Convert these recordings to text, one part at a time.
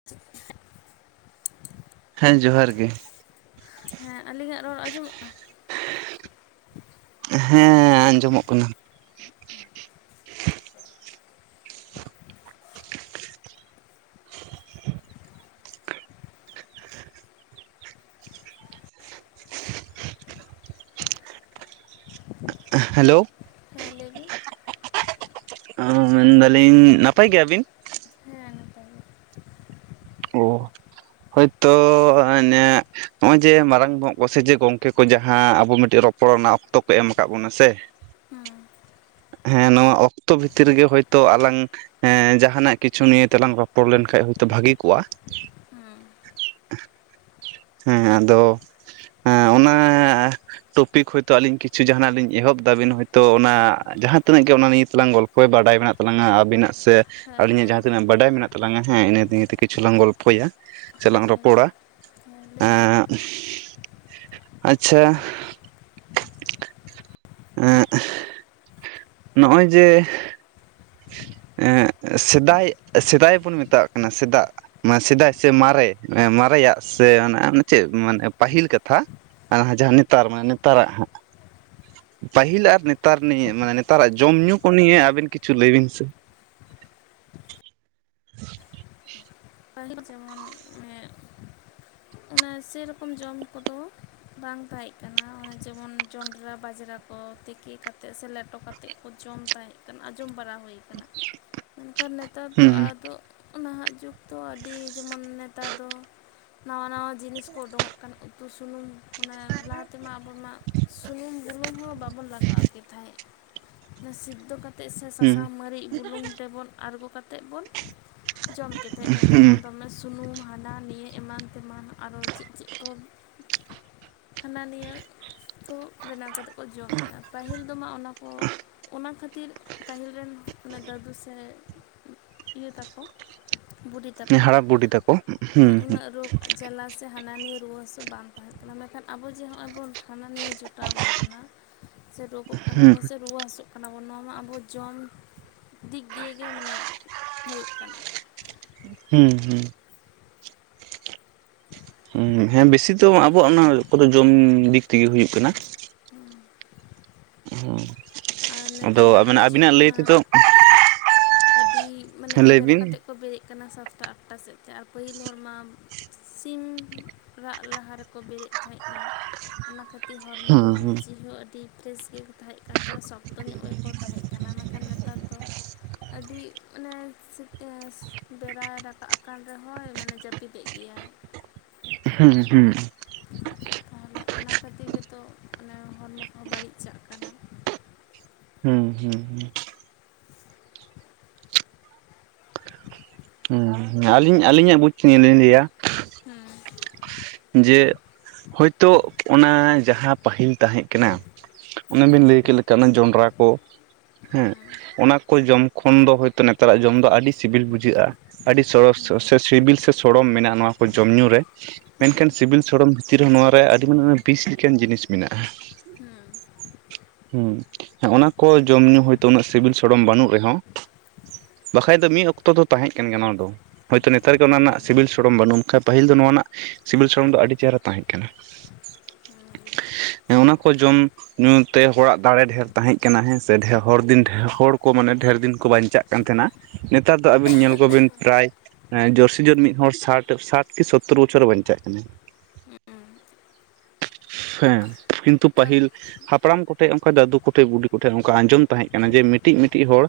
[unintelligible] ᱦᱮᱸ ᱡᱚᱦᱟᱨ ᱜᱮ᱾ ᱦᱮᱸ ᱟᱹᱞᱤᱧᱟᱜ ᱨᱚᱲ ᱟᱸᱡᱚᱢᱚᱜ ᱠᱟᱱᱟ? ᱦᱮᱸ ᱟᱸᱡᱚᱢᱚᱜ ᱠᱟᱱᱟ᱾ ᱦᱮᱞᱳ᱾ ᱦᱮᱸ ᱞᱟᱹᱭᱵᱤᱱ? ᱚᱻ ᱢᱮᱱᱫᱟᱞᱤᱧ ᱱᱟᱯᱟᱭ ᱜᱮᱭᱟᱵᱤᱱ? ᱦᱮᱸ ᱱᱟᱯᱟᱭ ᱜᱮ [unintelligible] ᱦᱳᱭᱛᱚ ᱢᱟᱱᱮ ᱱᱚᱜᱼᱚᱭ ᱡᱮ ᱢᱟᱨᱟᱝ ᱵᱚᱦᱚᱜ ᱠᱚ ᱥᱮ ᱡᱮ ᱜᱚᱝᱠᱮ ᱠᱚ ᱡᱟᱦᱟᱸ ᱟᱵᱚ ᱢᱤᱫᱴᱮᱱ ᱨᱚᱯᱚᱲ ᱨᱮᱱᱟᱜ ᱚᱠᱛᱚ ᱠᱚ ᱮᱢ ᱟᱠᱟᱫ ᱵᱚᱱᱟ ᱥᱮ᱾ ᱦᱮᱸ ᱦᱮᱸ ᱱᱚᱣᱟ ᱚᱠᱛᱚ ᱵᱷᱤᱛᱤᱨ ᱜᱮ ᱦᱳᱭᱛᱳ ᱟᱞᱟᱝ ᱦᱮᱸ ᱡᱟᱦᱟᱱᱟᱜ ᱠᱤᱪᱷᱩ ᱱᱤᱭᱟᱹ ᱛᱮᱞᱟᱝ ᱨᱚᱯᱚᱲ ᱞᱮᱱᱠᱷᱟᱡ ᱦᱚᱭᱛᱳ ᱵᱷᱟᱹᱜᱮ ᱠᱚᱜᱼᱟ᱾ ᱦᱮᱸ᱾ ᱦᱮᱸ ᱟᱫᱚ ᱦᱮᱸ ᱚᱱᱟ ᱴᱚᱯᱤᱠ ᱦᱳᱭᱛᱳ ᱟᱹᱞᱤᱧ ᱠᱤᱪᱷᱩ ᱡᱟᱦᱟᱸᱱᱟᱜ ᱞᱤᱧ ᱮᱦᱚᱵ ᱫᱟ ᱟᱵᱤᱱ ᱦᱚᱳᱭᱛᱳ ᱚᱱᱟ ᱡᱟᱦᱟᱸ ᱛᱤᱱᱟᱹᱜ ᱜᱮ ᱚᱱᱟ ᱱᱤᱭᱮ ᱛᱮᱞᱟᱝ ᱜᱚᱞᱯᱷᱚᱭ ᱵᱟᱰᱟᱭ ᱢᱮᱱᱟᱜ ᱛᱟᱞᱟᱝᱟ ᱟᱹᱵᱤᱱᱟᱜ ᱥᱮ ᱦᱮᱸ ᱟᱹᱞᱤᱧᱟᱜ ᱦᱮᱸ ᱡᱟᱦᱟᱸ ᱛᱤᱱᱟᱹᱜ ᱵᱟᱰᱟᱭ ᱢᱮᱱᱟᱜ ᱛᱟᱞᱟᱝ ᱦᱮᱸ ᱤᱱᱟᱹ ᱫᱤᱭᱮᱛᱮ ᱠᱤᱷᱩᱞᱟᱝ ᱜᱚᱞᱚ ᱯᱚᱭᱟ ᱥᱮ ᱞᱟᱝ ᱦᱮᱸ ᱨᱚᱯᱚᱲᱟ᱾ ᱦᱮᱸ ᱞᱟᱹᱭ ᱵᱤᱱ ᱮᱻ ᱟᱪᱪᱷᱟ ᱮᱜ ᱱᱚᱜᱼᱚᱭ ᱡᱮ ᱮᱜ ᱥᱮᱫᱟᱭ ᱥᱮᱫᱟᱭ ᱵᱚᱱ ᱢᱮᱛᱟᱜ ᱠᱟᱱᱟ ᱥᱮᱫᱟᱜ᱾ ᱢᱟᱱᱮ ᱥᱮᱫᱟᱭ ᱥᱮ ᱢᱟᱨᱮ ᱢᱟᱨᱮᱭᱟᱜ ᱥᱮ ᱚᱱᱟ ᱪᱮᱫ ᱢᱟᱱᱮ ᱯᱟᱹᱦᱤᱞ ᱠᱟᱛᱷᱟ᱾ ᱟᱨ ᱡᱟᱦᱟᱸ ᱱᱮᱛᱟᱨ ᱢᱟᱱᱮ ᱱᱮᱛᱟᱨᱟᱜ ᱦᱟᱸᱜ᱾ ᱯᱟᱹᱦᱤᱞ ᱟᱨ ᱱᱮᱛᱟᱨ ᱱᱤᱭᱮ ᱢᱟᱱᱮ ᱱᱮᱛᱟᱨᱟᱜ ᱡᱚᱢ ᱧᱩᱩ ᱠᱚ ᱱᱤᱭᱮ ᱟᱵᱤᱱ ᱠᱤᱪᱷᱩ ᱞᱟᱹᱭ ᱵᱤᱱ ᱥᱮ? ᱯᱟᱦᱤᱞ ᱡᱮᱢᱚᱱ ᱮᱜ ᱚᱱᱟ ᱥᱮᱨᱚᱠᱚᱢ ᱡᱚᱢ ᱠᱚᱫᱚ ᱵᱟᱝ ᱛᱟᱦᱮᱸ ᱠᱟᱱᱟ ᱚᱱᱮ ᱡᱮᱢᱚᱱ ᱡᱚᱱᱰᱨᱟ ᱵᱟᱡᱽᱨᱟ ᱠᱚ ᱛᱤᱠᱤ ᱠᱟᱛᱮᱫ ᱥᱮ ᱞᱮᱴᱚ ᱠᱟᱛᱮᱫ ᱠᱚ ᱡᱚᱢ ᱛᱟᱦᱮᱸᱫ ᱠᱟᱱᱟ ᱟᱸᱡᱚᱢ ᱵᱟᱲᱟ ᱦᱩᱭ ᱢᱮᱱᱠᱷᱟᱱ ᱱᱮᱛᱟᱨ ᱫᱚ ᱦᱩᱸ ᱦᱩᱸ ᱟᱫᱚ ᱱᱟᱦᱟᱜ ᱡᱩᱜᱽ ᱛᱚ ᱟᱹᱰᱤ ᱡᱮᱢᱚᱱ ᱱᱮᱛᱟᱨ ᱫᱚ ᱱᱟᱣᱟ ᱱᱟᱣᱟ ᱡᱤᱱᱤᱥ ᱠᱚ ᱩᱰᱩᱠᱚᱜ ᱠᱟᱱᱟ ᱩᱛᱩ ᱥᱩᱱᱩᱢ ᱚᱱᱟ ᱞᱟᱦᱟ ᱛᱮᱢᱟ ᱟᱵᱚ ᱢᱟ ᱥᱩᱱᱩᱢ ᱵᱩᱞᱩᱝ ᱦᱚᱸ ᱵᱟᱵᱚᱱ ᱞᱟᱜᱟᱣ ᱠᱮᱫ ᱛᱟᱦᱮᱸᱫ ᱥᱤᱫᱽᱫᱚ ᱠᱟᱛᱮᱫ ᱥᱮ ᱦᱩᱸ ᱥᱟᱥᱟᱝ ᱢᱟᱨᱤᱜ ᱵᱩᱞᱩᱝ ᱛᱮᱵᱚᱱ ᱟᱬᱜᱚ ᱠᱟᱛᱮᱫ ᱵᱚᱱ ᱡᱚᱢ ᱠᱮ ᱛᱟᱦᱮᱜ ᱱᱮᱛᱟᱨ ᱢᱟ ᱫᱚᱢᱮ ᱥᱩ ᱥᱩᱱᱩᱢ ᱦᱟᱱᱟ ᱱᱤᱭᱟᱹ ᱮᱢᱟᱱ ᱛᱮᱢᱟᱱ ᱟᱨᱚ ᱪᱮᱫ ᱪᱮᱫ ᱠᱚ ᱦᱟᱱᱟ ᱱᱤᱭᱟᱹ ᱠᱚ ᱵᱮᱱᱟᱣ ᱠᱟᱛᱮ ᱠᱚ ᱡᱚᱢᱮᱜᱼᱟ ᱯᱟᱹᱦᱤᱞ ᱛᱚᱢᱟ ᱚᱱᱟ ᱠᱚ ᱚᱱᱟ ᱠᱷᱟᱹᱛᱤᱨ ᱯᱟᱹᱦᱤᱞ ᱨᱮᱱ ᱢᱟᱱᱮ ᱫᱟᱫᱩ ᱥᱮ ᱤᱭᱟᱹ ᱛᱟᱠᱚ ᱵᱩᱰᱤ ᱦᱩᱸ ᱛᱟᱠᱚ ᱦᱟᱲᱟᱢ ᱵᱩᱰᱷᱤ ᱛᱟᱠᱚ ᱦᱮᱸ ᱦᱩᱸ ᱩᱱᱟᱹᱜ ᱨᱳᱜ ᱡᱟᱞᱟ ᱥᱮ ᱦᱟᱱᱟ ᱱᱤᱭᱟᱹ ᱨᱩᱣᱟᱹ ᱦᱟᱹᱥᱩ ᱵᱟᱝ ᱛᱟᱦᱮᱸ ᱠᱟᱱᱟ ᱢᱮᱱᱠᱷᱟᱱ ᱟᱵᱚ ᱡᱮ ᱱᱚᱜᱼᱚᱭ ᱵᱚᱱ ᱦᱟᱱᱟ ᱱᱤᱭᱟᱹ ᱡᱚᱴᱟᱣ ᱟᱵᱚᱱ ᱠᱟᱱᱟ ᱥᱮ ᱨᱩᱣᱚᱜ ᱦᱩᱸ ᱠᱟᱱᱟᱵᱚᱱ ᱥᱮ ᱨᱩᱣᱟᱹ ᱦᱟᱹᱥᱩᱜ ᱠᱟᱱᱟ ᱵᱚᱱ ᱱᱚᱣᱟ ᱢᱟ ᱟᱵᱚ ᱡᱚᱢ ᱫᱤᱠ ᱫᱤᱭᱮ ᱜᱮ ᱢᱟᱱᱮ ᱦᱩᱭᱩᱜ ᱠᱟᱱᱟ᱾ ᱦᱩᱸ ᱦᱩᱸ ᱦᱩᱸ ᱦᱮᱸ ᱵᱮᱥᱤ ᱫᱚᱚ ᱟᱵᱚᱣᱟᱜ ᱚᱱᱟ ᱠᱚᱫᱚ ᱡᱚᱢ ᱫᱤᱠ ᱛᱮᱜᱮ ᱦᱩᱭᱩᱜ ᱠᱟᱱᱟ᱾ ᱦᱩᱸ ᱟᱨ ᱱᱮᱛᱟᱨ ᱱᱟᱦᱟᱜ ᱡᱩᱜᱽ ᱢᱟ ᱛᱮᱫᱚ ᱟᱹᱰᱤ ᱢᱟᱱᱮ ᱞᱟᱹᱭ ᱵᱮᱲᱟ ᱵᱤᱱ ᱠᱟᱛᱮᱫ ᱠᱚ ᱵᱮᱨᱮᱫ ᱠᱟᱱᱟ ᱥᱟᱛᱴᱟ ᱟᱴ ᱴᱟ ᱥᱮᱫ ᱛᱮ ᱟᱨ ᱯᱟᱹᱦᱤᱞ ᱦᱚᱲᱢᱟ ᱥᱤᱢ ᱨᱟᱜ ᱞᱟᱦᱟ ᱨᱮᱠᱚ ᱵᱮᱨᱮᱫ ᱛᱟᱦᱮᱸᱫᱱᱟ ᱻ ᱠᱤ ᱦᱚᱲᱢᱚ ᱢᱚᱱᱮ ᱡᱤᱣᱤ ᱦᱚᱸ ᱟᱹᱰᱤ ᱯᱷᱨᱮᱥ ᱜᱮᱠᱚ ᱛᱟᱦᱮᱸᱜ ᱠᱟᱱ ᱛᱚ ᱥᱚᱠᱛᱚ ᱧᱚᱜ ᱜᱮᱠᱚ ᱛᱟᱦᱮᱸ ᱠᱟᱱᱟ ᱢᱮᱱᱠᱷᱟᱱ ᱱᱮᱛᱟᱨ ᱫᱚ ᱟᱹᱰᱤ ᱢᱟᱱᱮ ᱪᱮᱫᱠᱟ ᱵᱮᱲᱟᱭ ᱨᱟᱠᱟᱵ ᱟᱠᱟᱱ ᱨᱮᱦᱚᱸᱭ ᱢᱟᱱᱮ ᱡᱟᱹᱯᱤᱫᱮᱜ ᱜᱮᱭᱟᱭ ᱦᱩᱸ ᱦᱩᱸ ᱛᱟᱦᱚᱞᱮ ᱚᱱᱟ ᱠᱷᱟᱹᱛᱤᱨ ᱜᱮᱛᱚ ᱚᱱᱮ ᱦᱚᱲᱢᱚ ᱠᱚᱦᱚᱸ ᱵᱟᱹᱲᱤᱡ ᱪᱟᱜ ᱠᱟᱱᱟ ᱦᱩᱸ ᱦᱩᱸ ᱦᱩᱸ ᱻ ᱟᱹᱞᱤᱧ ᱟᱹᱞᱤᱧᱟᱜ ᱵᱩᱡᱽ ᱛᱮ ᱞᱤᱧ ᱞᱟᱹᱭᱟ ᱦᱩᱸ ᱡᱮ ᱛᱚᱜ ᱚᱱᱟ ᱡᱟᱦᱟᱸ ᱯᱟᱹᱦᱤᱞ ᱛᱟᱦᱮᱸ ᱠᱟᱱᱟ ᱦᱩᱸ ᱚᱱᱟᱵᱤᱱ ᱞᱟᱹᱭ ᱠᱮᱫ ᱞᱮᱠᱟ ᱡᱚᱱᱰᱨᱟ ᱠᱚ ᱦᱩᱸ ᱚᱱᱟᱠᱚ ᱡᱚᱢ ᱠᱷᱚᱱ ᱫᱚ ᱦᱳᱭᱛᱳ ᱱᱮᱛᱟᱨᱟᱜ ᱡᱚᱢ ᱫᱚ ᱟᱹᱰᱤ ᱥᱤᱵᱤᱞ ᱵᱩᱡᱷᱟᱹᱜᱼᱟ ᱟᱹᱰᱤ ᱥᱚᱨᱚᱲ ᱦᱩᱸ ᱥᱤᱵᱤᱞ ᱥᱮ ᱥᱚᱲᱚᱢ ᱢᱮᱱᱟᱜᱼᱟ ᱱᱚᱣᱟ ᱠᱚ ᱡᱚᱢ ᱧᱩ ᱨᱮ ᱦᱩᱸ ᱢᱮᱱᱠᱷᱟᱱ ᱥᱤᱵᱤᱞ ᱥᱚᱲᱚᱢ ᱵᱷᱤᱛᱤᱨ ᱨᱮ ᱦᱚᱸ ᱱᱚᱣᱟ ᱨᱮ ᱟᱹᱰᱤ ᱢᱟᱨ᱾ᱟᱱ ᱵᱤᱥ ᱞᱮᱠᱟᱱ ᱡᱤᱱᱤᱥ ᱢᱮᱱᱟᱜᱼᱟ ᱦᱩᱸ ᱦᱩᱸ ᱦᱮᱸ ᱚᱱᱟ ᱠᱚ ᱡᱚᱢ ᱧᱩ ᱦᱳᱭᱛᱳ ᱩᱱᱟᱹᱜ ᱥᱤᱵᱤᱞ ᱥᱚᱲᱚᱢ ᱵᱟᱹᱱᱩᱜ ᱨᱮᱦᱚᱸ ᱵᱟᱠᱟᱡ ᱫᱚ ᱢᱤᱫ ᱚᱠᱛᱚ ᱫᱚ ᱛᱟᱦᱮᱸ ᱠᱟᱱ ᱜᱮᱭᱟ ᱱᱚᱣᱟ ᱫᱚ ᱦᱳᱭᱛᱳ ᱱᱮᱛᱟᱨ ᱜᱮ ᱚᱱᱟ ᱨᱮᱱᱟᱜ ᱦᱩᱸ ᱥᱤᱵᱤᱞ ᱥᱚᱲᱚᱢ ᱵᱟᱹᱱᱩᱜ ᱠᱷᱟᱱ ᱯᱟᱹᱦᱤᱞ ᱫᱚ ᱱᱚᱣᱟ ᱨᱮᱱᱟᱜ ᱥᱤᱵᱤᱞ ᱥᱚᱲᱚᱢ ᱫᱚ ᱟᱹᱰᱤ ᱪᱮᱦᱨᱟ ᱛᱟᱦᱮᱸ ᱠᱟᱱᱟ ᱦᱩ ᱮ ᱚᱱᱟ ᱠᱚ ᱡᱚᱢ ᱧᱩ ᱛᱮ ᱦᱚᱲᱟᱜ ᱫᱟᱲᱮ ᱰᱷᱮᱨ ᱛᱟᱦᱮᱡ ᱠᱟᱱᱟ ᱦᱮᱥᱮ ᱴᱷᱮ ᱦᱚᱲ ᱫᱤᱱ ᱦᱚᱲ ᱠᱚ ᱢᱟᱱᱮ ᱴᱷᱮᱱ ᱫᱤᱱ ᱠᱚ ᱵᱟᱱᱪᱟᱣ ᱠᱟᱱ ᱛᱟᱦᱮᱱᱟ ᱱᱮᱛᱟᱨ ᱫᱚ ᱟᱹᱵᱤᱱ ᱧᱮᱞ ᱠᱚᱵᱤᱱ ᱯᱨᱟᱭ ᱡᱳᱨᱥᱤ ᱡᱳᱨ ᱢᱤᱫ ᱦᱚᱲ ᱥᱟᱴ ᱥᱟᱴ ᱠᱮ ᱥᱳᱛᱳᱨ ᱵᱚᱪᱷᱚᱨ ᱵᱟᱧᱪᱟᱜ ᱠᱟᱱᱟ᱾ ᱟᱨ ᱦᱮᱸ ᱠᱤᱱᱛᱩ ᱯᱟᱹᱦᱤᱞ ᱦᱟᱯᱲᱟᱢ ᱠᱚᱴᱮᱡ ᱚᱱᱠᱟ ᱫᱟᱹᱫᱩ, ᱠᱚᱴᱷᱮᱡ ᱵᱩᱰᱤ ᱠᱚᱴᱷᱮᱱ ᱱᱚᱝᱠᱟ ᱟᱸᱡᱚᱢ ᱛᱟᱦᱮᱸ ᱠᱟᱱᱟ ᱡᱮ ᱢᱤᱫᱴᱤᱡ ᱢᱤᱫᱴᱤᱡ ᱦᱚᱲ᱾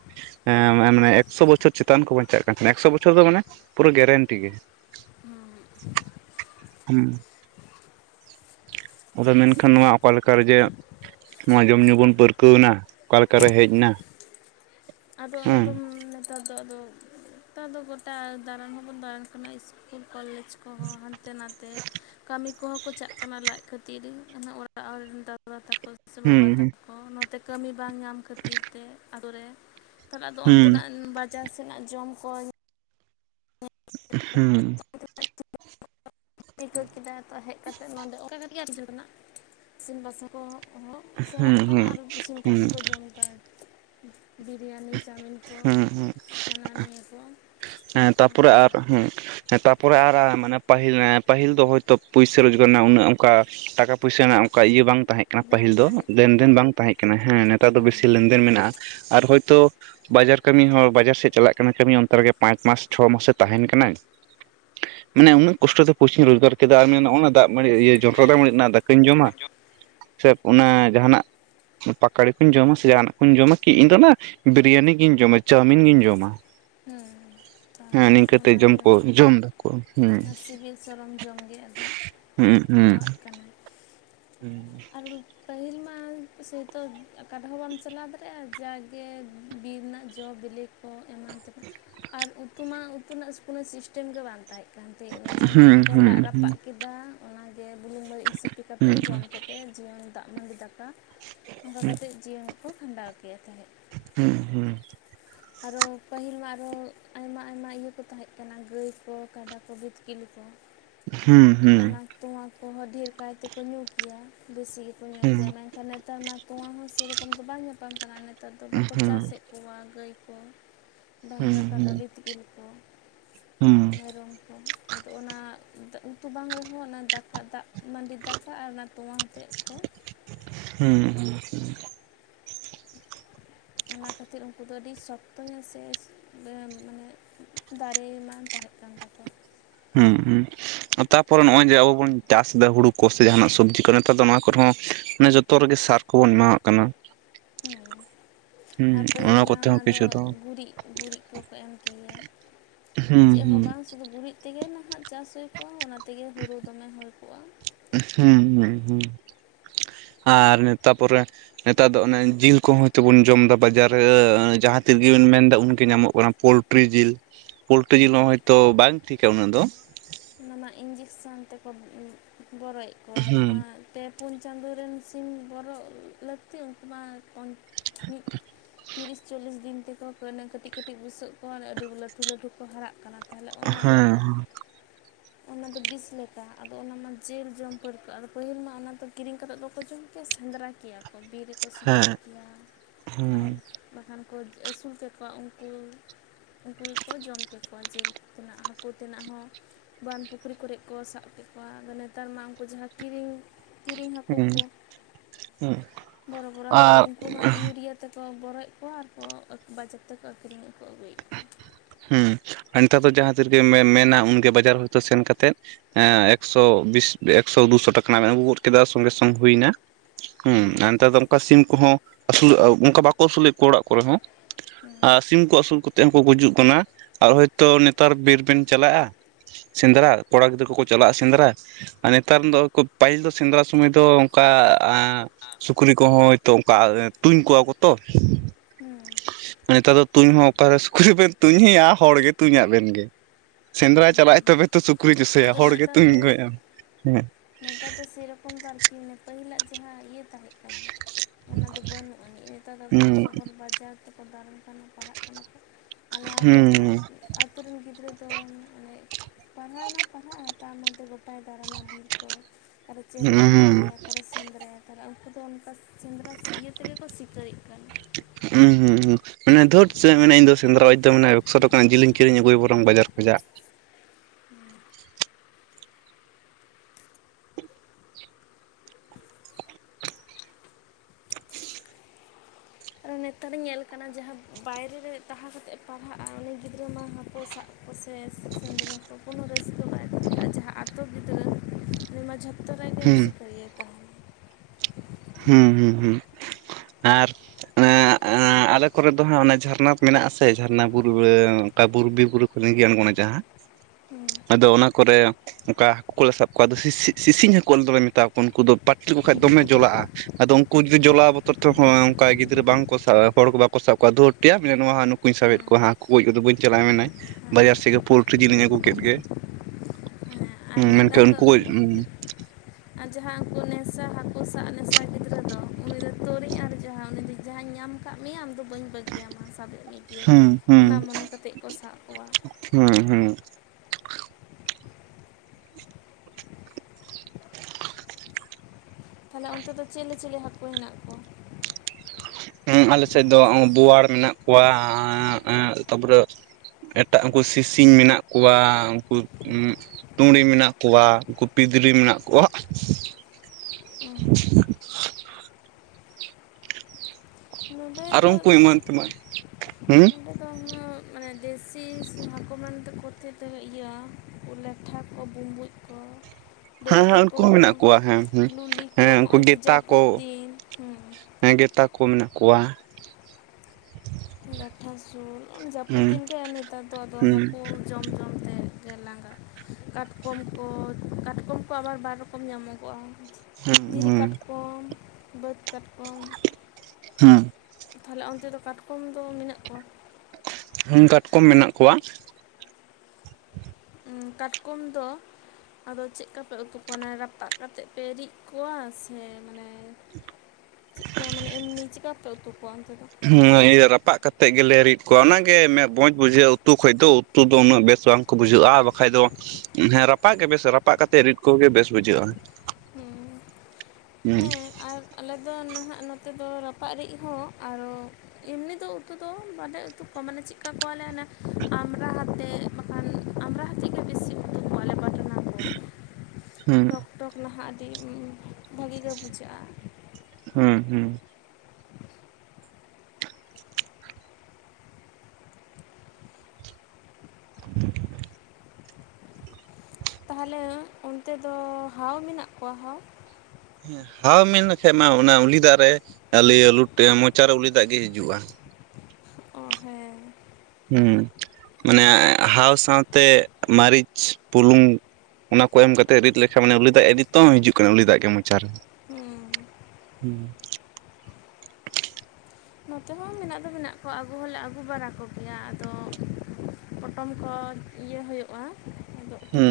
ᱢᱟᱱᱮ ᱮᱠᱥᱚ ᱵᱚᱪᱷᱚᱨ ᱪᱮᱛᱟᱱ ᱠᱚ ᱵᱟᱧᱪᱟᱜ ᱠᱟᱱ ᱛᱟᱦᱮᱸᱱᱟ ᱮᱠᱥᱚ ᱵᱚᱪᱷᱚᱨ ᱫᱚ ᱢᱟᱱᱮ ᱯᱩᱨᱟᱹ ᱜᱮᱨᱮᱱᱴᱤ ᱜᱮ᱾ [unintelligible] ᱦᱩᱸ, ᱟᱫᱚ ᱢᱮᱱᱠᱷᱟᱱ ᱱᱚᱣᱟ ᱚᱠᱟ ᱞᱮᱠᱟ ᱨᱮ ᱡᱮ, ᱱᱚᱣᱟ ᱡᱚᱢ ᱧᱩ ᱵᱚᱱ ᱯᱟᱹᱨᱠᱟᱹᱣ ᱮᱱᱟ ᱚᱠᱟ ᱞᱮᱠᱟ ᱨᱮ ᱦᱮᱡ ᱮᱱᱟ? ᱟᱫᱚ ᱚᱱᱟ ᱦᱮᱸ ᱫᱚ ᱱᱮᱛᱟᱨ ᱫᱚ ᱟᱫᱚ ᱱᱮᱛᱟᱨ ᱫᱚ ᱜᱚᱴᱟ ᱫᱟᱬᱟᱱ ᱦᱚᱸᱵᱚᱱ ᱫᱟᱬᱟᱱ ᱠᱟᱱᱟ᱾ ᱥᱠᱩᱞ ᱠᱚᱞᱮᱡᱽ ᱠᱚᱦᱚᱸ ᱦᱟᱱᱛᱮ ᱱᱟᱛᱮ ᱠᱟᱹᱢᱤ ᱠᱚᱦᱚᱸ ᱠᱚ ᱪᱟᱜ ᱠᱟᱱᱟ ᱞᱟᱡ ᱠᱷᱟᱹᱛᱤᱨ ᱚᱲᱟᱜ ᱨᱮᱱ ᱫᱟᱫᱟ ᱛᱟᱠᱚ ᱥᱮ ᱦᱩᱸ ᱵᱟᱵᱟ ᱛᱟᱠᱚ᱾ ᱱᱚᱛᱮ ᱠᱟᱹᱢᱤ ᱵᱟᱝ ᱧᱟᱢ ᱠᱷᱟᱹᱛᱤᱨ ᱛᱮ ᱟᱛᱳ ᱨᱮ, ᱛᱟᱦᱚᱞᱮ ᱟᱫᱚ ᱦᱩᱸ ᱚᱱᱛᱮᱱᱟᱜ ᱵᱟᱡᱟᱨ ᱥᱮᱱᱟᱜ ᱡᱚᱢ ᱠᱚ, ᱦᱩᱸ, ᱨᱤᱠᱟᱹ ᱠᱮᱫᱟᱭ ᱛᱚ ᱦᱮᱡ ᱠᱟᱛᱮᱫ ᱱᱚᱰᱮ ᱚᱠᱟ ᱠᱟᱛᱮ ᱯᱤᱡᱟᱹᱱᱟᱜ ᱤᱥᱤᱱ ᱵᱟᱥᱟᱝ ᱠᱚ, ᱚᱦᱚᱜ ᱥᱮᱬᱟᱜ ᱦᱩᱸ ᱦᱩᱸ ᱠᱟᱱᱟ ᱦᱩᱸ ᱟᱨ ᱤᱥᱤᱱ ᱠᱟᱛᱮᱫ ᱦᱩᱸ ᱠᱚ ᱡᱚᱢ ᱮᱫᱟ ᱵᱤᱨᱭᱟᱱᱤ᱾ ᱪᱟᱣᱢᱤᱱ ᱠᱚ ᱦᱩᱸ ᱦᱩᱸ ᱦᱟᱱᱟ ᱱᱤᱭᱟᱹ ᱠᱚ᱾ ᱪᱮᱫ ᱦᱮᱸ ᱠᱚ ᱛᱟᱨᱯᱚᱨᱮ ᱟᱨ ᱦᱮᱸ, ᱦᱮᱸ ᱛᱟᱯᱚᱨᱮ ᱟᱨ ᱢᱟᱱᱮ ᱯᱟᱹᱦᱤᱞ ᱯᱟᱹᱦᱤᱞ ᱫᱚ ᱦᱳᱭᱛᱳ ᱯᱩᱭᱥᱟᱹ ᱨᱳᱡᱽᱜᱟᱨ ᱮᱱᱟ ᱩᱱᱟᱹᱜ ᱚᱱᱠᱟ ᱴᱟᱠᱟ ᱯᱚᱭᱥᱟ ᱨᱮᱱᱟᱜ ᱚᱱᱠᱟ ᱤᱭᱟᱹ ᱵᱟᱝ ᱛᱟᱦᱮᱸ ᱠᱟᱱᱟ ᱵᱟᱝ ᱯᱟᱹᱦᱤᱞ ᱫᱚ ᱛᱟᱦᱮᱸ ᱞᱮᱱ ᱠᱟᱱᱟ ᱫᱮᱱ ᱵᱟᱝ ᱛᱟᱦᱮᱸ ᱠᱟᱱᱟ ᱦᱮᱸ ᱱᱮᱛᱟᱨ ᱫᱚ ᱦᱮᱸ ᱵᱮᱥᱤ ᱞᱮᱱᱫᱮᱱ ᱢᱮᱱᱟᱜᱼᱟ ᱟᱨ ᱦᱚᱭᱛᱳ, ᱵᱟᱡᱟᱨ ᱠᱟᱹᱢᱤ ᱦᱚᱸ ᱵᱟᱡᱟᱨ ᱥᱮᱫ ᱪᱟᱞᱟᱜ ᱠᱟᱱᱟ ᱠᱟᱹᱢᱤ ᱚᱱᱛᱮ ᱨᱮᱜᱮ ᱯᱟᱸᱪ ᱢᱟᱥ ᱪᱷᱚ ᱢᱟᱥᱮᱭ ᱛᱟᱦᱮᱸᱱ ᱠᱟᱱᱟᱭ᱾ ᱢᱟᱱᱮ ᱩᱱᱟᱹᱜ ᱠᱚᱥᱴᱚ ᱛᱮ ᱯᱚᱭᱥᱟᱧ ᱨᱡᱽᱜᱟᱨ ᱠᱮᱫᱟ ᱟᱨ ᱚᱱᱟ ᱫᱟᱜ ᱢᱟᱱᱮ ᱤᱭᱟᱹ ᱡᱚᱱᱰᱨᱟ ᱢᱟᱰᱤ ᱨᱮᱱᱟᱜ ᱫᱟᱠᱟᱧ ᱡᱚᱢᱟ ᱥᱮ ᱚᱱᱟ ᱡᱟᱦᱟᱱᱟᱜ, ᱯᱟᱠᱟᱲᱤ ᱠᱚᱧ ᱡᱚᱢᱟ ᱥᱮ ᱡᱟᱦᱟᱱᱟᱜ ᱠᱩᱧ ᱡᱚᱢᱟ ᱠᱤ ᱤᱧ ᱫᱚ ᱚᱱᱟ ᱵᱤᱨᱤᱭᱟᱱᱤ ᱜᱤᱧ ᱡᱚᱢᱟ ᱪᱟᱣᱢᱤᱱ ᱜᱤᱧ ᱡᱚᱢᱟ᱾ ᱦᱮᱸ ᱛᱟᱦᱚᱞᱮ ᱦᱮᱸ ᱟᱫᱚ ᱚᱱᱟ ᱱᱤᱝᱠᱟᱹᱛᱮ ᱡᱚᱢ ᱜᱮ, ᱠᱚ ᱡᱚᱢ ᱫᱟᱠᱩ ᱦᱩᱸ, ᱟᱨ ᱥᱤᱵᱤᱞ ᱥᱚᱨᱚᱢ ᱡᱚᱢ ᱜᱮ ᱟᱫᱚ ᱦᱩᱸ ᱦᱮᱣᱟᱜ ᱠᱟᱱᱟ᱾ ᱟᱞᱩ ᱯᱟᱹᱦᱤᱞ ᱢᱟ ᱥᱮᱭᱛᱚ ᱟᱠᱟᱛᱮᱦᱚ ᱵᱟᱢ ᱪᱟᱞᱟᱣ ᱫᱟᱨᱮᱜᱼᱟ ᱡᱟᱜᱮ ᱵᱤᱨ ᱨᱮᱱᱟᱜ ᱡᱚ ᱵᱤᱞᱤ, ᱠᱚ ᱮᱢᱟᱱ ᱛᱮᱱᱟᱜ ᱟᱨ ᱩᱛᱩᱢᱟ ᱩᱛᱩ ᱨᱮᱱᱟᱜ ᱠᱳᱱᱳ ᱥᱤᱥᱴᱮᱢ ᱜᱮ ᱵᱟᱝ ᱛᱟᱸᱦᱮᱜ ᱠᱟᱱᱛᱮ ᱡᱟᱦᱟᱱᱟᱜ ᱜᱮᱠᱚ ᱞᱟᱜ ᱨᱟᱯᱟᱜ ᱠᱮᱫᱟ ᱚᱱᱟᱜᱮ ᱵᱩᱞᱩᱝ ᱵᱟᱹᱲᱤᱡ ᱥᱤᱯᱤ ᱠᱟᱛᱮ ᱮ ᱡᱚᱢ ᱠᱮᱫ ᱛᱮ ᱡᱤᱭᱚᱱ ᱫᱟᱜ ᱢᱟᱹᱰᱤ ᱫᱟᱠᱟ ᱚᱱᱠᱟ ᱠᱟᱛᱮᱫ ᱡᱤᱭᱚᱱ ᱠᱚ ᱠᱷᱟᱸᱰᱟᱣ ᱠᱮᱟ ᱛᱟᱦᱮᱸᱫ᱾ ᱦᱩᱸ ᱦᱩᱸ, ᱟᱨᱚ ᱯᱟᱹᱦᱤᱞ ᱢᱟ ᱟᱨᱚ ᱟᱭᱢᱟ ᱟᱭᱢᱟ ᱤᱭᱟᱹ ᱠᱚ ᱛᱟᱦᱮᱸ ᱠᱟᱱᱟ ᱜᱟᱹᱭ ᱠᱚ ᱠᱟᱰᱟ ᱠᱚ ᱵᱤᱛᱠᱤᱞ ᱠᱚ᱾ ᱦᱩᱸ ᱦᱩᱸ, ᱚᱱᱟ ᱛᱚᱣᱟ ᱠᱚᱦᱚᱸ ᱰᱷᱮᱨ ᱠᱟᱭᱛᱮᱠᱚ ᱧᱩ ᱠᱮᱭᱟ ᱵᱮᱥᱤ ᱜᱮᱠᱚ ᱧᱩ ᱠᱮᱭᱟ ᱢᱮᱱᱠᱷᱟᱱ ᱱᱮᱛᱟᱨ ᱢᱟ, ᱛᱚᱸᱣᱟ ᱦᱚᱸ ᱥᱮᱨᱚᱠᱚᱢ ᱫᱚ ᱵᱟᱝ ᱧᱟᱯᱟᱢ ᱠᱟᱱᱟ ᱱᱮᱛᱟᱨ ᱫᱚ ᱵᱟᱠᱚ ᱪᱟᱥᱮᱫ ᱠᱚᱣᱟ ᱜᱟᱹᱭ ᱠᱚ᱾ ᱰᱟᱝᱨᱟ ᱠᱟᱰᱟ ᱵᱤᱛᱠᱤᱞ ᱠᱚ, ᱢᱮᱨᱚᱢ ᱠᱚ᱾ ᱟᱫᱚ ᱚᱱᱟ, [unintelligible] ᱩᱛᱩ ᱵᱟᱝ ᱨᱮᱦᱚᱸ ᱚᱱᱟ ᱫᱟᱠᱟ ᱫᱟᱜ ᱢᱟᱹᱰᱤ ᱫᱟᱠᱟ ᱟᱨ ᱚᱱᱟ ᱛᱚᱸᱣᱟ ᱦᱟᱛᱮᱫ ᱠᱚ, ᱦᱩᱸ ᱦᱩᱸ ᱦᱩᱸ, ᱚᱱᱟ ᱠᱷᱟᱹᱛᱤᱨ ᱩᱱᱠᱩ ᱫᱚ ᱟᱹᱰᱤ ᱥᱚᱠᱛᱚ ᱦᱮᱸ ᱥᱮ, [unintelligible] ᱢᱟᱱᱮ ᱫᱟᱨᱮ ᱮᱢᱟ ᱛᱟᱦᱮᱸᱜ ᱠᱟᱱ ᱛᱟᱠᱚᱣᱟ᱾ ᱦᱩᱸ ᱦᱩᱸ, ᱛᱟᱯᱚᱨᱮ ᱱᱚᱜᱼᱚᱭ ᱡᱮ ᱟᱵᱚ ᱵᱚᱱ ᱪᱟᱥ ᱮᱫᱟ ᱦᱩᱲᱩ ᱠᱚ ᱥᱮ ᱡᱟᱦᱟᱱᱟᱜ ᱥᱚᱵᱡᱤ ᱠᱚ ᱱᱮᱛᱟᱨ ᱫᱚ ᱱᱚᱣᱟ ᱠᱚᱨᱮ ᱦᱚᱸ ᱡᱚᱛᱚ ᱨᱮᱜᱮ ᱥᱟᱨ ᱠᱚᱵᱚᱱ ᱮᱢᱟᱣᱟᱜ ᱠᱟᱱᱟ᱾ ᱦᱮᱸ ᱟᱨ ᱯᱟᱹᱦᱤᱞ ᱢᱟ ᱠᱚᱛᱮ ᱦᱚᱸ ᱚᱱᱟ ᱫᱚ ᱠᱤᱪᱷᱩ ᱜᱩᱨᱤ ᱜᱩᱨᱤ ᱠᱚᱠᱚ ᱮᱢ ᱠᱮᱭᱟ ᱦᱩᱸ ᱦᱩᱸ ᱥᱩᱫᱩ ᱜᱩᱨᱤᱡ ᱛᱮᱜᱮ ᱱᱟᱦᱟᱜ ᱪᱟᱥ ᱦᱩᱭ ᱠᱚᱜᱼᱟ ᱚᱱᱟᱛᱮᱜᱮ ᱦᱩᱲᱩ ᱫᱚᱢᱮ ᱦᱩᱭ ᱠᱚᱜᱼᱟ ᱦᱩᱸ ᱦᱩᱸ ᱦᱩᱸ ᱟᱨ ᱛᱟᱯᱚᱨᱮ ᱱᱮᱛᱟᱨ ᱫᱚ ᱚᱱᱮ ᱡᱤᱞ ᱠᱚᱦᱚ ᱛᱚᱵᱚᱱ ᱡᱚᱢ ᱫᱟ ᱵᱟᱡᱟᱨ ᱨᱮ ᱡᱟᱦᱟᱸ ᱛᱤᱱᱨᱮᱜᱤᱵᱚᱱ ᱢᱮᱱᱫᱟ ᱩᱱᱜᱮ ᱧᱟᱢᱚᱜ ᱠᱟᱱᱟ ᱯᱳᱞ ᱯᱚᱞᱴᱨᱤᱡᱤᱞ ᱯᱳᱞᱴᱤ ᱡᱤᱞ ᱦᱚᱸ ᱦᱮᱸ ᱦᱚᱭᱛᱳ ᱵᱟᱝ ᱴᱷᱤᱠᱟ ᱩᱱᱟᱹᱜ ᱫᱚ ᱚᱱᱟ ᱢᱟ ᱤᱱᱡᱤᱠᱥᱮᱱ ᱛᱮᱠᱚ ᱵᱚᱨᱚᱭᱮᱫ ᱠᱚᱣᱟ ᱱᱟᱣᱟ ᱦᱩᱸ ᱢᱟ ᱯᱮ ᱯᱩᱱ ᱪᱟᱸᱫᱳ ᱨᱮᱱ ᱥᱤᱢ ᱵᱚᱨᱚᱜ ᱞᱟᱹᱠᱛᱤ ᱩᱱᱠᱩ ᱢᱟ ᱯᱳᱱ ᱢᱤᱫ ᱛᱤᱨᱤᱥ ᱪᱚᱞᱞᱤᱥ ᱫᱤᱱ ᱛᱮᱠᱚ ᱠᱟᱹᱱᱟ ᱠᱟᱹᱴᱤᱡ ᱠᱟᱹᱴᱤᱡ ᱵᱩᱥᱟᱹᱜ ᱠᱚ ᱟᱨ ᱟᱹᱰᱤ ᱞᱟᱹᱴᱩ ᱞᱟᱹᱴᱩ ᱠᱚ ᱦᱟᱨᱟᱜ ᱠᱟᱱᱟ ᱛᱟᱦᱚᱞᱮ ᱚᱱᱟ ᱦᱮᱸ ᱚᱱᱟᱫᱚ ᱵᱤᱥ ᱞᱮᱠᱟ ᱟᱫᱚ ᱚᱱᱟᱢᱟ ᱡᱤᱞ ᱡᱚᱢ ᱯᱟᱹᱨᱠᱟᱹ ᱟᱫᱚ ᱯᱟᱹᱦᱤᱞ ᱢᱟ ᱚᱱᱟᱫᱚ ᱠᱤᱨᱤᱧ ᱠᱟᱛᱮᱫ ᱫᱚ ᱵᱟᱠᱚ ᱡᱚᱢ ᱠᱮ ᱥᱮᱸᱫᱽᱨᱟ ᱠᱮᱭᱟ ᱠᱚ ᱵᱤᱨ ᱨᱮᱠᱚ ᱥᱮᱸᱫᱽᱨᱟ ᱦᱮᱸ ᱠᱮᱭᱟ ᱟᱨ ᱦᱩᱸ ᱵᱟᱠᱷᱟᱱ ᱠᱚ ᱟᱹᱥᱩᱞ ᱠᱮᱠᱚᱣᱟ ᱩᱱᱠᱩ ᱩᱱᱠᱩ ᱜᱮᱠᱚ ᱡᱚᱢ ᱠᱮᱠᱚᱣᱟ ᱡᱤᱞ ᱛᱮᱱᱟᱜ ᱦᱟᱹᱠᱩ ᱛᱮᱱᱟᱜ ᱦᱚᱸ ᱵᱟᱱ ᱯᱩᱠᱷᱨᱤ ᱠᱚᱨᱮ ᱠᱚ ᱥᱟᱵ ᱠᱮᱫ ᱠᱚᱣᱟ ᱟᱫᱚ ᱱᱮᱛᱟᱨ ᱢᱟ ᱩᱱᱠᱩ ᱡᱟᱦᱟᱸ ᱠᱤᱨᱤᱧ ᱠᱤᱨᱤᱧ ᱦᱟᱠᱩ ᱦᱩᱸ ᱠᱚ ᱦᱩᱸ ᱵᱚᱨ ᱵᱚᱨᱚ ᱦᱟᱠᱩ ᱟᱨ ᱩᱱᱠᱩ ᱢᱟ ᱤᱭᱩᱨᱤᱭᱟᱹ ᱛᱮᱠᱚ ᱵᱚᱨᱚᱡ ᱠᱚᱣᱟ ᱟᱨ ᱠᱚ ᱟᱠ ᱵᱟᱡᱟᱨ ᱛᱮᱠᱚ ᱟᱠᱷᱨᱤᱧᱮᱫ ᱠᱚ ᱟᱜᱩᱭᱮᱫ ᱠᱚᱣᱟ ᱦᱮᱸ ᱟᱨ ᱱᱮᱛᱟᱨ ᱫᱚ ᱡᱟᱦᱟᱸ ᱛᱤᱨᱜᱮ ᱢᱮ ᱢᱮᱱᱟ ᱩᱱᱜᱮ ᱵᱟᱡᱟᱨ ᱦᱚᱭᱛᱳ ᱥᱮᱱ ᱠᱟᱛᱮᱫ ᱮᱸ ᱮᱠᱥᱚ ᱵᱤᱥ ᱮᱠᱥᱚ ᱫᱩᱥᱚ ᱴᱟᱠᱟ ᱨᱮᱱᱟᱜ ᱮᱢ ᱟᱹᱜᱩ ᱜᱚᱫ ᱠᱮᱫᱟ ᱥᱚᱝᱜᱮ ᱥᱚᱝ ᱦᱩᱭᱮᱱᱟ ᱦᱩᱸ ᱟᱨ ᱱᱮᱛᱟᱨ ᱫᱚ ᱚᱱᱠᱟ ᱥᱤᱢ ᱠᱚᱦᱚᱸ ᱟᱹᱥᱩᱞᱟᱜ ᱚᱱᱠᱟ ᱵᱟᱠᱚ ᱟᱹᱥᱩᱞᱮᱫ ᱠᱚᱣᱟ ᱚᱲᱟᱜ ᱠᱚᱨᱮ ᱦᱚᱸ ᱟᱨ ᱦᱩᱸ ᱥᱤᱢ ᱠᱚ ᱟᱹᱥᱩᱞ ᱠᱟᱛᱮ ᱦᱚᱸᱠᱚ ᱜᱩᱡᱩᱜ ᱠᱟᱱᱟ ᱟᱨ ᱦᱚᱭᱛᱚ ᱱᱮᱛᱟᱨ ᱵᱤᱨ ᱵᱮᱱ ᱪᱟᱞᱟᱜᱼᱟ ᱥᱮᱸᱫᱽᱨᱟ ᱠᱚᱲᱟ ᱜᱤᱫᱟᱹᱨ ᱠᱚᱠᱚ ᱪᱟᱞᱟᱜᱼᱟ ᱥᱮᱸᱫᱽᱨᱟ ᱟᱨ ᱱᱮᱛᱟᱨ ᱫᱚ ᱚᱱᱠᱟ ᱯᱟᱹᱦᱤᱞ ᱫᱚ ᱥᱮᱸᱫᱽᱨᱟ ᱥᱚᱢᱚᱭ ᱫᱚ ᱚᱱᱠᱟ ᱟᱸ ᱥᱩᱠᱨᱤ ᱠᱚᱦᱚᱸ ᱦᱚᱭᱛᱚ ᱚᱱᱠᱟ ᱛᱩᱧ ᱠᱚᱣᱟ ᱠᱚ ᱛᱚ ᱱᱮᱛᱟᱨ ᱫᱚ ᱛᱩᱧ ᱦᱚᱸ ᱚᱠᱟᱨᱮ ᱥᱩᱠᱨᱤ ᱵᱮᱱ ᱛᱩᱧᱮᱭᱟ ᱦᱚᱲ ᱜᱮ ᱛᱩᱧᱟᱜ ᱵᱮᱱ ᱜᱮ ᱥᱮᱸᱫᱽᱨᱟ ᱪᱟᱞᱟᱜ ᱦᱩᱸ ᱛᱚᱵᱮ ᱛᱚ ᱥᱩᱠᱨᱤ ᱡᱚᱥᱮᱭᱟ ᱟᱫᱚ ᱦᱚᱲ ᱜᱮ ᱱᱮᱛᱟᱨ ᱛᱩᱧᱜᱚᱡ ᱮᱱᱜᱮ ᱦᱮᱸ ᱥᱮ ᱨᱚᱠᱚᱢ ᱫᱚ ᱟᱨᱠᱤ ᱯᱟᱹᱦᱤᱞᱟᱜ ᱡᱟᱦᱟᱸ ᱤᱭᱟᱹ ᱛᱟᱦᱮᱸ ᱠᱟᱱᱟ ᱚᱱᱟᱫᱚ ᱵᱟᱹᱱᱩᱜ ᱟᱹᱱᱤᱡ ᱱᱮᱛᱟᱨ ᱫᱚ ᱦᱩᱸ ᱥᱚᱦᱚᱨ ᱵᱟᱡᱟᱨ ᱛᱮᱠᱚ ᱫᱟᱬᱟᱱ ᱠᱟᱱᱟ ᱯᱟᱲᱦᱟᱜ ᱠᱟᱱᱟ ᱠᱚ ᱟᱨ ᱞᱟᱦᱟ ᱛᱮᱢᱟ ᱟᱛᱳ ᱨᱮᱱ ᱜᱤᱫᱽᱨᱟᱹ ᱫᱚ ᱯᱟᱲᱦᱟᱣ ᱢᱟ ᱯᱟᱲᱦᱟᱜᱼᱟ ᱛᱟᱨ ᱢᱚᱫᱽᱫᱷᱮ ᱜᱚᱴᱟᱭ ᱫᱟᱬᱟᱱᱟ ᱵᱤᱨ ᱠᱚ ᱟᱨᱮ ᱪᱮᱲᱮ ᱦᱩᱸ ᱴᱩᱴᱤᱭᱟ ᱥᱮᱸᱫᱽᱨᱟᱭᱟ ᱛᱟᱦᱚᱞᱮ ᱩᱱᱠᱩ ᱫᱚ ᱚᱱᱠᱟ ᱥᱮᱸᱫᱽᱨᱟ ᱤᱭᱟᱹ ᱛᱮᱜᱮ ᱠᱚ ᱥᱤᱠᱟᱹᱨᱤᱜ ᱠᱟᱱᱟ ᱦᱩᱸ ᱦᱩᱸ ᱦᱩᱸ ᱢᱟᱱᱮ ᱫᱷᱟᱹᱴ ᱪᱮᱫ ᱢᱮᱱᱟ ᱤᱧ ᱥᱮᱸᱫᱽᱨᱟ ᱫᱚ ᱢᱮᱱᱟ ᱮᱠᱥᱚ ᱴᱟᱠᱟ ᱡᱤᱞᱤᱧ ᱠᱤᱨᱤᱧ ᱟᱹᱜᱩᱭᱟ ᱯᱚᱨᱮ ᱵᱟᱡᱟᱨ ᱠᱷᱚᱱᱟᱜ ᱟᱨᱚ ᱱᱮᱛᱟᱨᱤᱧ ᱧᱮᱞ ᱟᱠᱟᱱᱟ ᱡᱟᱦᱟᱸ ᱵᱟᱭᱨᱮ ᱨᱮ ᱛᱟᱦᱮᱸ ᱠᱟᱛᱮᱫ ᱯᱟᱲᱦᱟᱜᱼᱟ ᱩᱱᱤ ᱜᱤᱫᱽᱨᱟᱹ ᱢᱟ ᱦᱟᱹᱠᱩ ᱥᱟᱵ ᱠᱚ ᱥᱮ ᱥᱮᱸᱫᱽᱨᱟ ᱠᱚ ᱠᱳᱱᱳ ᱨᱟᱹᱥᱠᱟᱹ ᱵᱟᱭ ᱮᱢ ᱠᱮᱫᱟ ᱡᱟᱦᱟᱸ ᱟᱛᱳ ᱜᱤᱫᱽᱨᱟᱹ ᱩᱱᱤ ᱢᱟ ᱡᱷᱚᱛᱛᱚ ᱨᱮ ᱦᱩᱸ ᱠᱚ ᱤᱭᱟᱹᱠᱟ [inaudible] ᱦᱩᱸ ᱦᱩᱸ ᱦᱩᱸ ᱟᱨ ᱟᱞᱮ ᱠᱚᱨᱮᱫ ᱫᱚ ᱦᱟᱸᱜ ᱚᱱᱟ ᱡᱷᱟᱨᱱᱟ ᱢᱮᱱᱟᱜᱼᱟ ᱥᱮ ᱡᱷᱟᱨᱱᱟ ᱵᱩᱨᱩ ᱚᱱᱠᱟ ᱵᱩᱨᱩ ᱵᱤᱨ ᱠᱚᱨᱮ ᱠᱚ ᱞᱤᱸᱜᱤ ᱟᱸᱬᱜᱚᱱᱟ ᱡᱟᱦᱟᱸ [inaudible] ᱟᱫᱚ ᱚᱱᱟ ᱠᱚᱨᱮ ᱚᱱᱠᱟ ᱦᱟᱹᱠᱩ ᱠᱚᱞᱮ ᱥᱟᱵ ᱠᱚᱣᱟ ᱟᱫᱚ ᱥᱤ ᱥᱤᱼᱥᱤᱝ ᱦᱟᱹᱠᱩ ᱟᱞᱮ ᱫᱚᱞᱮ ᱢᱮᱛᱟᱣ ᱠᱚᱣᱟ ᱩᱱᱠᱩ ᱫᱚ [unintelligible] ᱫᱚᱢᱮ ᱡᱚᱞᱟᱜᱼᱟ ᱾ ᱟᱫᱚ ᱩᱱᱠᱩ ᱡᱩᱫᱤ ᱡᱚᱞᱟ ᱵᱚᱛᱚᱨ ᱛᱮᱦᱚᱸ ᱚᱝᱠᱟ ᱜᱤᱫᱽᱨᱟᱹ ᱵᱟᱝ ᱠᱚ ᱥᱟᱜ ᱦᱚᱲ ᱠᱚ ᱵᱟᱠᱚ ᱥᱟᱵ ᱠᱚᱣᱟ [unintelligible] ᱠᱩᱧ ᱥᱟᱵᱮᱫ ᱠᱚᱣᱟ ᱦᱟᱠ ᱦᱟᱹᱠᱩ ᱜᱚᱡ ᱠᱚᱫᱚ ᱵᱟᱹᱧ ᱪᱟᱞᱟᱜᱼᱟ ᱢᱮᱱᱟᱭ ᱵᱟᱡᱟᱨ ᱦᱮᱸ ᱥᱮᱫ ᱜᱮ ᱯᱳᱞᱴᱨᱤ ᱡᱤᱞᱤᱧ ᱟᱹᱜᱩ ᱠᱮᱫ ᱜᱮ ᱾ [inaudible] ᱦᱮᱸ ᱟᱨ ᱱᱮᱛᱟᱨ ᱫᱚ [inaudible] ᱦᱩᱸ [inaudible] ᱟᱨ ᱡᱟᱦᱟᱸ ᱩᱱᱠᱩ ᱱᱮᱥᱟ ᱦᱟᱹᱠᱩ ᱥᱟᱜ ᱱᱮᱥᱟ ᱜᱤᱫᱽᱨᱟᱹ ᱫᱚ ᱩᱱᱤ ᱫᱚ ᱛᱩᱨᱤᱧ ᱟᱨ ᱡᱟᱦᱟᱸ ᱫᱚ ᱾ ᱡᱟᱦᱟᱸᱧ ᱧᱟᱢ ᱠᱟᱜ ᱢᱮᱭᱟ ᱟᱢᱫᱚ ᱵᱟᱹᱧ ᱵᱟᱹᱜᱤᱭᱟᱢ ᱥᱟᱵᱮᱫ ᱢᱮ ᱾ ᱤᱭᱟᱹ ᱦᱩᱸ ᱚᱱᱟ ᱢᱚᱱᱮ ᱠᱟᱛᱮᱜ ᱠᱚ ᱥᱟᱵ ᱠᱚᱣᱟ ᱾ ᱦᱩᱸ ᱦᱩᱸ, ᱛᱟᱦᱞᱮ ᱚᱱᱛᱮ ᱫᱚ ᱪᱤᱞᱮ ᱪᱤᱞᱤ ᱦᱟᱹᱠᱩ ᱦᱮᱱᱟᱜ ᱠᱚᱣᱟ? [inaudible] ᱟᱞᱮᱥᱮᱫ ᱫᱚ ᱵᱳᱣᱟᱲ ᱢᱮᱱᱟᱜ ᱠᱚᱣᱟ [inaudible] ᱛᱟᱯᱨᱳᱜ ᱾ ᱮᱴᱟᱜ ᱩᱱᱠᱩ ᱥᱤᱥᱤᱧ ᱢᱮᱱᱟᱜ ᱠᱚᱣᱟ ᱩᱱᱠᱩ [inaudible] ᱛᱩᱲᱤ ᱢᱮᱱᱟᱜ ᱠᱚᱣᱟ ᱩᱱᱠᱩ ᱯᱤᱯᱨᱤ ᱢᱮᱱᱟᱜ ᱠᱚᱣᱟ [inaudible] [inaudible] ᱱᱚᱸᱰᱮ ᱟᱨ ᱩᱱᱠᱩ ᱮᱢᱟᱱ ᱛᱮᱢᱟᱱ ᱦᱩᱸ ᱾ [inaudible] ᱚᱸᱰᱮ ᱫᱚ ᱢᱟᱱᱮ ᱫᱮᱥᱤ ᱦᱟᱹᱠᱳ ᱢᱮᱱᱛᱮ [unintelligible] ᱤᱭᱟᱹᱼᱟ ᱞᱮᱴᱷᱟ ᱠᱚ ᱵᱩᱸᱵᱩᱡ ᱾ ᱠᱚ ᱾ ᱦᱮᱸ ᱰᱟᱹᱲᱠᱟᱹ ᱦᱮᱸ ᱠᱚ ᱩᱱᱠᱩ ᱦᱚᱸ ᱢᱮᱱᱟᱜ ᱠᱚᱣᱟ ᱦᱮᱸ ᱦᱩᱸ ᱞᱩᱞᱤ ᱠᱚ ᱦᱮᱸ ᱩᱱᱠᱩ ᱦᱚᱜᱼᱚᱭ ᱡᱮ ᱜᱮᱛᱟ ᱡᱟᱹᱯᱩᱫ ᱠᱚ ᱫᱤᱱ ᱦᱩᱸ᱾ ᱦᱮᱸ ᱜᱮᱛᱟ ᱠᱚ ᱢᱮᱱᱟᱜ ᱠᱚᱣᱟ ᱾ ᱞᱮᱴᱷᱟ ᱥᱳᱞ ᱡᱟᱹᱯᱩᱫ ᱦᱩᱸ ᱫᱤᱱ ᱜᱮ ᱱᱮᱛᱟᱨ ᱫᱚ ᱟᱫᱚ ᱦᱩᱸ ᱦᱟᱹᱠᱩ ᱡᱚᱢ ᱡᱚᱢᱛᱮ ᱾ ᱜᱮ ᱞᱟᱸᱜᱟ ᱠᱟᱴᱠᱚᱢ ᱠᱚ ᱠᱟᱴᱠᱚᱢ ᱠᱚ ᱟᱵᱟᱨ ᱵᱟᱨ ᱨᱚᱠᱚᱢ ᱧᱟᱢᱚᱜᱚᱜᱼᱟ ᱾ ᱫᱷᱤᱨᱤ ᱦᱩᱸ ᱠᱟᱴᱠᱚᱢ ᱵᱟᱹᱫᱽ ᱠᱟᱴᱠᱚᱢ ᱾ ᱦᱩᱸ, ᱛᱷᱟᱞᱮ ᱚᱱᱛᱮ ᱫᱚ ᱠᱟᱴᱠᱚᱢ ᱫᱚ ᱢᱮᱱᱟᱜ ᱠᱚᱣᱟ? [inaudible] ᱠᱟᱴᱠᱚᱢ ᱢᱮᱱᱟᱜ ᱠᱚᱣᱟ ᱾ ᱩᱸ ᱠᱟᱴᱠᱚᱢ ᱫᱚ ᱟᱫᱚ ᱪᱮᱜᱠᱟ ᱯᱮ ᱩᱛᱩ ᱠᱚ ᱚᱱᱮ ᱨᱟᱯᱟᱜ ᱠᱟᱛᱮᱜ ᱯᱮ ᱨᱤᱫ ᱠᱚ ᱾ ᱠᱚᱣᱟ ᱥᱮ ᱢᱟᱱᱮ ᱪᱮᱜᱠᱟ ᱢᱟᱱᱮ ᱮᱢᱱᱤ ᱪᱮᱠᱟᱯᱮ ᱩᱛᱩ ᱠᱚᱣᱟ ᱚᱱᱛᱮ ᱫᱚ? [inaudible] ᱤᱭᱟᱹ ᱨᱟᱯᱟᱜ ᱠᱟᱛᱮᱫ ᱜᱮᱞᱮ ᱨᱤᱫ ᱠᱚᱣᱟ ᱚᱱᱟᱜᱮ ᱢᱮᱜ ᱵᱚᱡᱽ ᱵᱩᱡᱷᱟᱹᱜ ᱩᱛᱩ ᱠᱷᱚᱡ ᱫᱚ ᱾ ᱛᱩ ᱫᱚ ᱩᱱᱟᱹᱜ ᱵᱮᱥ ᱵᱟᱝᱠᱚ ᱵᱩᱡᱷᱟᱹᱜᱼᱟ ᱵᱟᱠᱷᱟᱡ ᱫᱚ ᱦᱮᱸ ᱨᱟᱯᱟᱜ ᱜᱮ ᱵᱮᱥᱟ ᱨᱟᱯᱟᱜ ᱠᱟᱛᱮᱜ ᱨᱤᱫ ᱠᱚᱜᱮ ᱵᱮᱥ ᱵᱩᱡᱷᱟᱹᱜᱼᱟ ᱾ ᱦᱩᱸ ᱦᱮᱸ ᱟᱨ ᱟᱞᱮ ᱫᱚ ᱱᱟᱦᱟᱜ ᱱᱚᱛᱮ ᱫᱚ ᱨᱟᱯᱟᱜ ᱨᱤᱫ ᱦᱚᱸ ᱟᱨᱚ ᱮᱢᱱᱤ ᱫᱚ ᱩᱛᱩ ᱫᱚ ᱵᱟᱰᱮ ᱩᱛᱩ ᱠᱚ ᱢᱟᱱᱮ ᱪᱤᱜᱠᱟ ᱠᱚᱣᱟᱞᱮ ᱟᱱᱮ ᱟᱢᱲᱟ ᱦᱟᱛᱮᱡ ᱾ ᱵᱟᱠᱷᱟᱱ ᱟᱢᱲᱟ ᱦᱟᱛᱮᱜ ᱜᱮ ᱵᱮᱥᱤ ᱩᱛᱩ ᱠᱚᱣᱟᱞᱮ ᱾ [inaudible] ᱦᱩᱸ, ᱴᱚᱠ ᱱᱟᱦᱟᱜ ᱟᱹᱰᱤ ᱵᱷᱟᱹᱜᱤ ᱜᱮ ᱵᱩᱡᱷᱟᱹᱜᱼᱟ ᱾ ᱦᱩᱸ ᱦᱩᱸ ᱾ [inaudible] ᱛᱟᱦᱟᱞᱮ ᱚᱱᱛᱮ ᱫᱚ ᱦᱟᱣ ᱢᱮᱱᱟᱜ ᱠᱚᱣᱟ ᱦᱟᱣ? ᱦᱮᱸ ᱦᱟᱣ ᱢᱮᱱ ᱞᱮᱠᱷᱟᱡ ᱢᱟ ᱚᱱᱟ ᱩᱞᱤ ᱫᱟᱜ ᱨᱮ ᱞᱮᱭᱳ ᱞᱩᱴ ᱢᱚᱪᱟᱨᱮ ᱩᱞᱤ ᱫᱟᱜ ᱜᱮ ᱦᱤᱡᱩᱜᱼᱟ ᱾ ᱚ ᱦᱮᱸ ᱦᱩᱸ ᱢᱟᱱᱮ ᱦᱟᱣ ᱥᱟᱶᱛᱮ ᱢᱟᱹᱨᱤᱪ, ᱯᱩᱞᱩᱝ ᱚᱱᱟ ᱠᱚ ᱮᱢ ᱠᱟᱛᱮᱫ ᱨᱤᱫ ᱞᱮᱠᱷᱟ ᱢᱟᱱᱮ ᱩᱞᱤ ᱫᱟᱜ ᱮᱰᱤᱛᱚ ᱦᱤᱡᱩᱜ ᱠᱟᱱᱟ ᱩᱞᱤ ᱫᱟᱜ ᱜᱮ ᱢᱚᱪᱟᱨᱮ ᱦᱩᱸ ᱾ ᱦᱩᱸ, ᱱᱚᱛᱮ ᱦᱚᱸ ᱢᱮᱱᱟᱜ ᱫᱚ ᱢᱮᱱᱟᱜ ᱠᱚᱣᱟ ᱟᱹᱜᱩ ᱦᱚᱸᱞᱮ ᱟᱹᱜᱩ ᱵᱟᱲᱟ ᱠᱚᱜᱮᱭᱟ ᱟᱫᱚ ᱾ ᱯᱚᱴᱚᱢ ᱠᱚ ᱤᱭᱟᱹ ᱦᱩᱭᱩᱜᱼᱟ ᱟᱫᱚ ᱦᱩᱸ